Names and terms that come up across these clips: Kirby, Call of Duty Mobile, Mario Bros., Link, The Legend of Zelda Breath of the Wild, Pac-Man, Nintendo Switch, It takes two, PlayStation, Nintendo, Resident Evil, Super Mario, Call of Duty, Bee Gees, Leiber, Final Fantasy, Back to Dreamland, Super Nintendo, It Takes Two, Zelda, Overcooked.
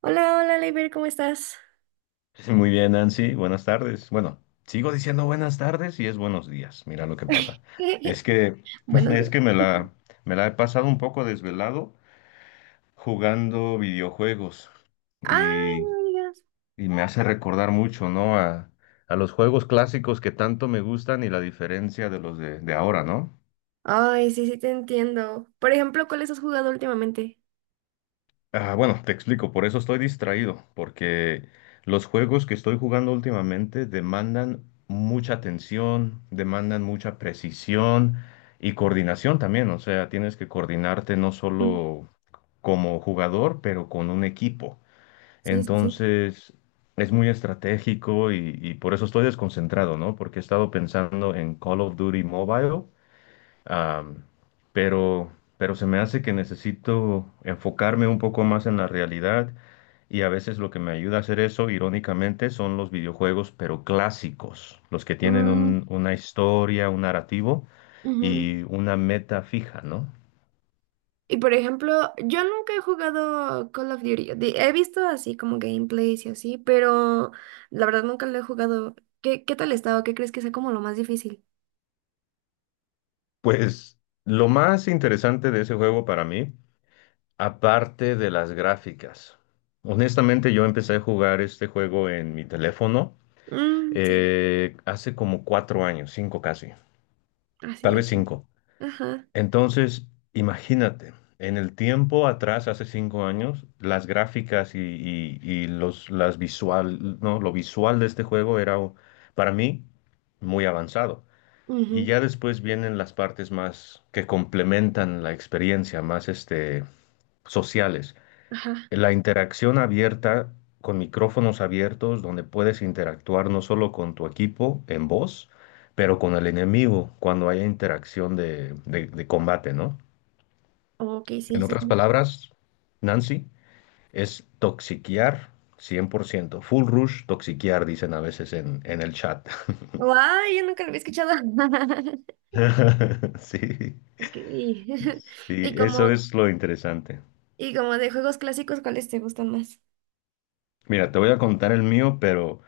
Hola, hola, Leiber, ¿cómo estás? Sí, muy bien, Nancy, buenas tardes. Bueno, sigo diciendo buenas tardes y es buenos días. Mira lo que pasa. Es que Buenos es días. que me la he pasado un poco desvelado jugando videojuegos Ah, y, no me digas. y me hace recordar mucho, ¿no? A los juegos clásicos que tanto me gustan y la diferencia de los de ahora, ¿no? Ay, sí, sí, te entiendo. Por ejemplo, ¿cuáles has jugado últimamente? Ah, bueno, te explico, por eso estoy distraído, porque los juegos que estoy jugando últimamente demandan mucha atención, demandan mucha precisión y coordinación también, o sea, tienes que coordinarte no Mm, solo como jugador, pero con un equipo. sí, sí, sí. Entonces, es muy estratégico y por eso estoy desconcentrado, ¿no? Porque he estado pensando en Call of Duty Mobile. Am, pero, pero se me hace que necesito enfocarme un poco más en la realidad y a veces lo que me ayuda a hacer eso, irónicamente, son los videojuegos, pero clásicos, los que tienen Mm, una historia, un narrativo ujú. y una meta fija, ¿no? Y por ejemplo, yo nunca he jugado Call of Duty. He visto así como gameplays y así, pero la verdad nunca lo he jugado. ¿Qué, qué tal está o qué crees que sea como lo más difícil? Pues lo más interesante de ese juego para mí, aparte de las gráficas. Honestamente, yo empecé a jugar este juego en mi teléfono Mm, sí, hace como 4 años, cinco casi. así Tal ya. vez cinco. Ajá. Entonces, imagínate, en el tiempo atrás, hace 5 años, las gráficas y los, las visual, no, lo visual de este juego era para mí muy avanzado. Y Ujú. ya después vienen las partes más que complementan la experiencia, más este, sociales. Ajá. La interacción abierta con micrófonos abiertos donde puedes interactuar no solo con tu equipo en voz, pero con el enemigo cuando haya interacción de combate, ¿no? Ok, En sí, otras sí. palabras, Nancy, es toxiquear 100%. Full rush toxiquear, dicen a veces en el chat. Guay, yo nunca lo había escuchado. Sí, Ok. sí, Y eso como, es lo interesante. ¿y como de juegos clásicos, cuáles te gustan más? Mira, te voy a contar el mío, pero,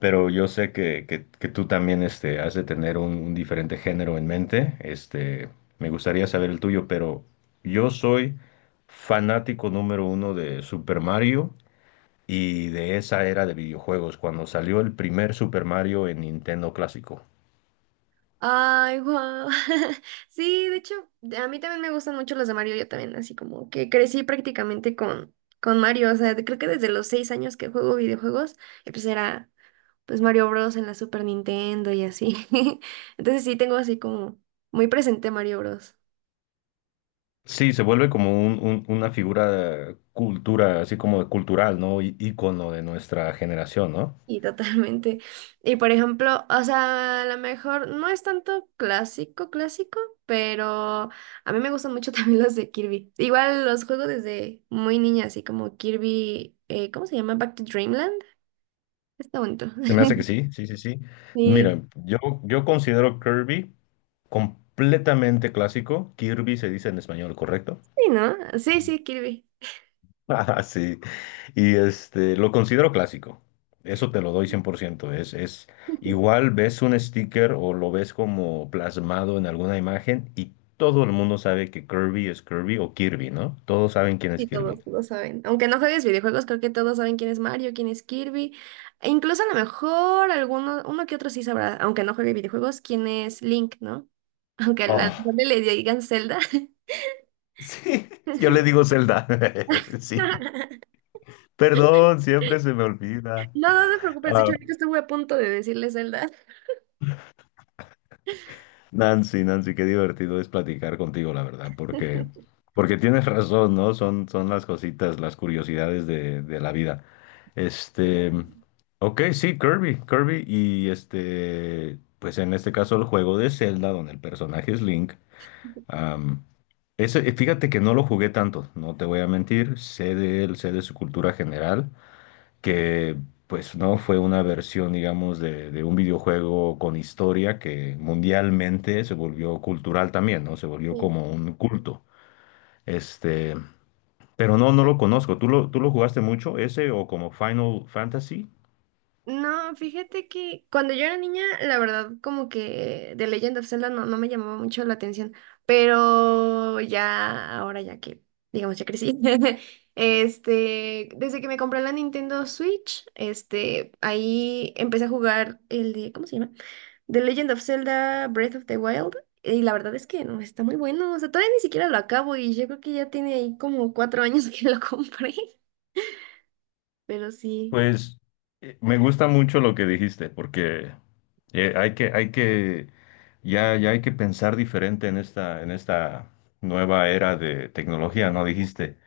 pero yo sé que tú también este, has de tener un diferente género en mente. Este, me gustaría saber el tuyo, pero yo soy fanático número uno de Super Mario y de esa era de videojuegos, cuando salió el primer Super Mario en Nintendo clásico. Ay, wow. Sí, de hecho, a mí también me gustan mucho los de Mario, yo también, así como que crecí prácticamente con Mario, o sea, creo que desde los 6 años que juego videojuegos, y pues era pues Mario Bros. En la Super Nintendo y así. Entonces sí tengo así como muy presente Mario Bros. Sí, se vuelve como una figura cultura, así como cultural, ¿no? Ícono de nuestra generación, ¿no? Y totalmente. Y por ejemplo, o sea, a lo mejor no es tanto clásico, clásico, pero a mí me gustan mucho también los de Kirby. Igual los juego desde muy niña, así como Kirby, ¿cómo se llama? Back to Dreamland. Está bonito. Se me hace que sí, sí, sí, sí. Sí, Mira, yo considero Kirby completamente clásico. Kirby se dice en español, ¿correcto? sí, ¿no? Sí, sí, Kirby. Ah, sí. Y este, lo considero clásico. Eso te lo doy 100%. Es igual ves un sticker o lo ves como plasmado en alguna imagen y todo el mundo sabe que Kirby es Kirby o Kirby, ¿no? Todos saben quién es Sí, Kirby. todos, todos saben. Aunque no juegues videojuegos, creo que todos saben quién es Mario, quién es Kirby. E incluso a lo mejor alguno, uno que otro sí sabrá, aunque no juegue videojuegos, quién es Link, ¿no? Aunque a la Oh, gente le digan Zelda. sí, yo le digo Zelda. Sí. Perdón, siempre se me olvida. No, no te preocupes, de hecho, ahorita estuve a punto de decirle Zelda. Nancy, Nancy, qué divertido es platicar contigo, la verdad, porque, porque tienes razón, ¿no? Son las cositas, las curiosidades de la vida. Este, ok, sí, Kirby, Kirby, y este, pues en este caso el juego de Zelda, donde el personaje es Link, am, ese, fíjate que no lo jugué tanto, no te voy a mentir, sé de él, sé de su cultura general, que pues no fue una versión, digamos, de un videojuego con historia que mundialmente se volvió cultural también, ¿no? Se volvió Sí. como un culto. Este, pero no, no lo conozco. ¿Tú lo jugaste mucho ese o como Final Fantasy? No, fíjate que cuando yo era niña, la verdad, como que The Legend of Zelda no, no me llamaba mucho la atención, pero ya, ahora ya que, digamos, ya crecí, desde que me compré la Nintendo Switch, ahí empecé a jugar el de, ¿cómo se llama? The Legend of Zelda Breath of the Wild, y la verdad es que no, está muy bueno, o sea, todavía ni siquiera lo acabo y yo creo que ya tiene ahí como 4 años que lo compré, pero sí. Pues me gusta mucho lo que dijiste, porque eh, hay que, hay que, ya hay que pensar diferente en esta nueva era de tecnología, ¿no? Dijiste,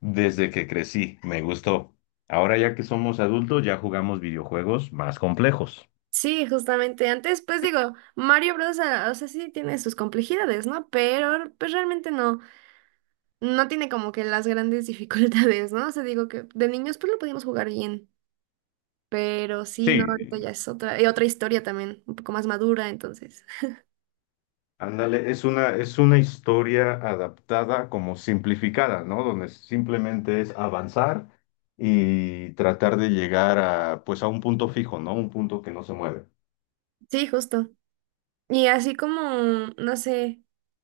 desde que crecí, me gustó. Ahora ya que somos adultos, ya jugamos videojuegos más complejos. Sí, justamente. Antes, pues digo, Mario Bros. O sea, sí tiene sus complejidades, ¿no? Pero, pues realmente no, no tiene como que las grandes dificultades, ¿no? O sea, digo que de niños, pues lo podíamos jugar bien. Pero sí, no, ahorita Sí, ya es otra, y otra historia también, un poco más madura, entonces. ándale, es una historia adaptada como simplificada, ¿no? Donde simplemente es avanzar y tratar de llegar a, pues a un punto fijo, ¿no? Un punto que no se mueve. Sí, justo. Y así como, no sé,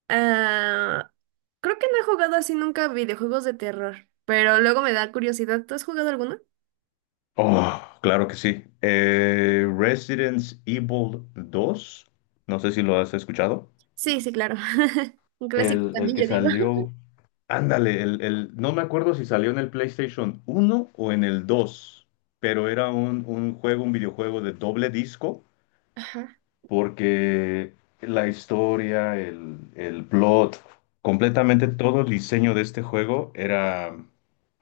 ah, creo que no he jugado así nunca videojuegos de terror, pero luego me da curiosidad. ¿Tú has jugado alguno? Oh, claro que sí. Resident Evil 2, no sé si lo has escuchado. Sí, sí, claro. Un clásico El también, que yo digo. salió, ándale, no me acuerdo si salió en el PlayStation 1 o en el dos, pero era un videojuego de doble disco, Ajá. porque la historia, el plot, completamente todo el diseño de este juego era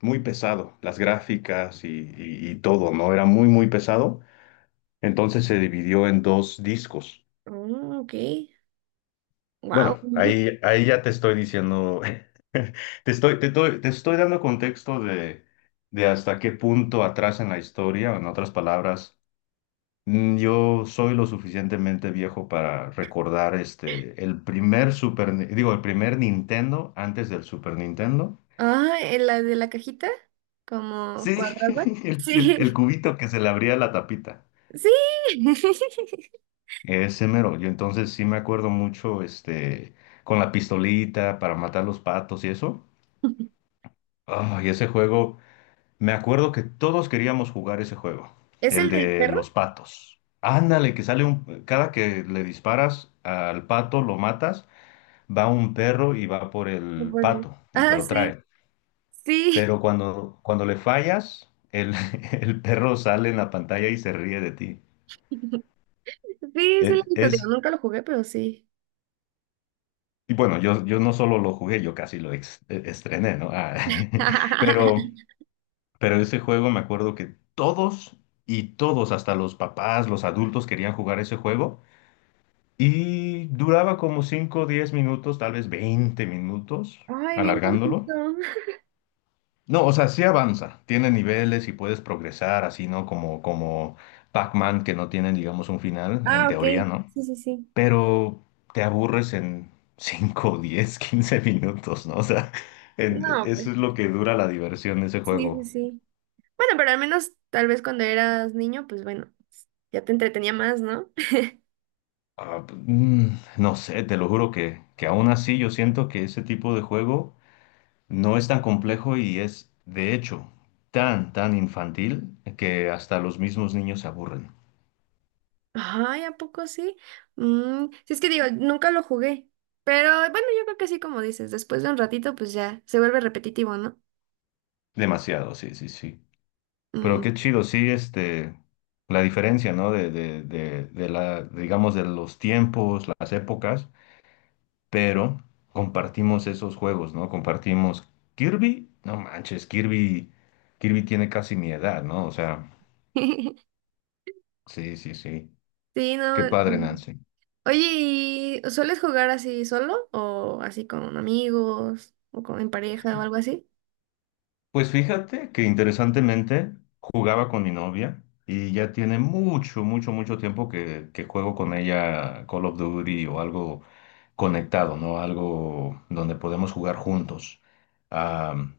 muy pesado, las gráficas y todo, ¿no? Era muy, muy pesado, entonces se dividió en dos discos. Oh, ok. Wow. Bueno, ahí ya te estoy diciendo, te estoy dando contexto de hasta qué punto atrás en la historia, en otras palabras, yo soy lo suficientemente viejo para recordar este, el primer Super, Ni- digo, el primer Nintendo antes del Super Nintendo. Ah, ¿en la de la cajita, como Sí, cuadrada? el Sí, cubito que se le abría la tapita. sí. Ese mero. Yo entonces sí me acuerdo mucho este, con la pistolita para matar los patos y eso. Ah, y ese juego. Me acuerdo que todos queríamos jugar ese juego, ¿Es el el del de perro? los patos. Ándale, que sale cada que le disparas al pato, lo matas, va un perro y va por No el puede. pato y te Ah, lo sí, trae. sí. Pero cuando le fallas, el perro sale en la pantalla y se ríe de ti. Sí, sí lo E- he visto. Digo, Es... nunca lo jugué, pero sí. Y bueno, yo no solo lo jugué, yo casi lo estrené, ¿no? Ah, pero, pero ese juego me acuerdo que todos y todos, hasta los papás, los adultos querían jugar ese juego. Y duraba como 5 o 10 minutos, tal vez 20 minutos, Ay, bien alargándolo. cortito. No, o sea, sí avanza, tiene niveles y puedes progresar, así, ¿no? Como Pac-Man, que no tienen, digamos, un final, en Ah, ok. teoría, ¿no? Sí, sí, sí. Pero te aburres en 5 10 15 minutos, ¿no? O sea, No, eso pues, es lo que dura la diversión de ese sí, sí, juego. sí. Bueno, pero al menos tal vez cuando eras niño, pues bueno, ya te entretenía más, ¿no? Ah, no sé, te lo juro que aún así yo siento que ese tipo de juego no es tan complejo y es, de hecho, tan, tan infantil que hasta los mismos niños se aburren. Ay, ¿a poco sí? Mm, sí, es que digo, nunca lo jugué. Pero bueno, yo creo que sí, como dices, después de un ratito, pues ya se vuelve repetitivo, ¿no? Demasiado, sí, sí, sí. Pero Mm. qué chido, sí, este, la diferencia, ¿no? De la, digamos, de los tiempos, las épocas, pero compartimos esos juegos, ¿no? Compartimos Kirby, no manches, Kirby, Kirby tiene casi mi edad, ¿no? O sea, sí, sí, sí. Sí, Qué no, padre, no. Nancy. Oye, ¿y sueles jugar así solo o así con amigos o con, en pareja o algo así? Pues fíjate que interesantemente jugaba con mi novia y ya tiene mucho, mucho, mucho tiempo que juego con ella Call of Duty o algo conectado, ¿no? Algo donde podemos jugar juntos. Am,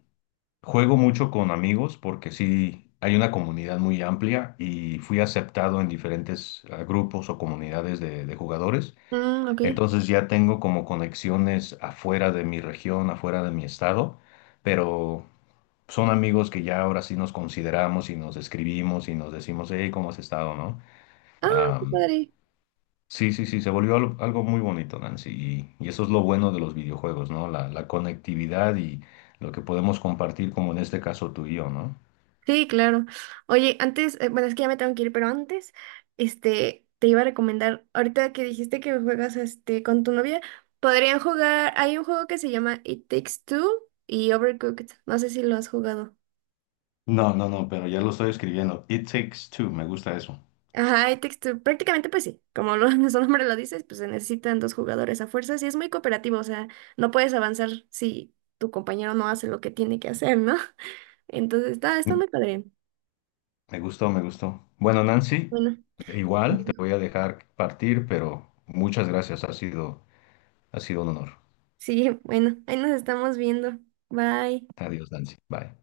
juego mucho con amigos porque sí, hay una comunidad muy amplia y fui aceptado en diferentes grupos o comunidades de jugadores. Mm, ok. Entonces ya tengo como conexiones afuera de mi región, afuera de mi estado, pero son amigos que ya ahora sí nos consideramos y nos escribimos y nos decimos, hey, ¿cómo has estado, no? Ah, qué Am, padre. sí, sí, sí, se volvió algo muy bonito, Nancy, y eso es lo bueno de los videojuegos, ¿no? La conectividad y lo que podemos compartir, como en este caso tú y yo, ¿no? Sí, claro. Oye, antes, bueno, es que ya me tengo que ir, pero antes, te iba a recomendar, ahorita que dijiste que juegas, con tu novia, podrían jugar, hay un juego que se llama It Takes Two y Overcooked, no sé si lo has jugado. No, no, no, pero ya lo estoy escribiendo. It takes two, me gusta eso. Ajá, It Takes Two, prácticamente pues sí, como lo, su nombre lo dices, pues se necesitan dos jugadores a fuerzas y es muy cooperativo, o sea, no puedes avanzar si tu compañero no hace lo que tiene que hacer, ¿no? Entonces, está, está Mm, muy padre. Me gustó, me gustó. Bueno, Nancy, Bueno, igual te voy a dejar partir, pero muchas gracias, ha sido un honor. sí, bueno, ahí nos estamos viendo. Bye. Adiós, Nancy. Bye.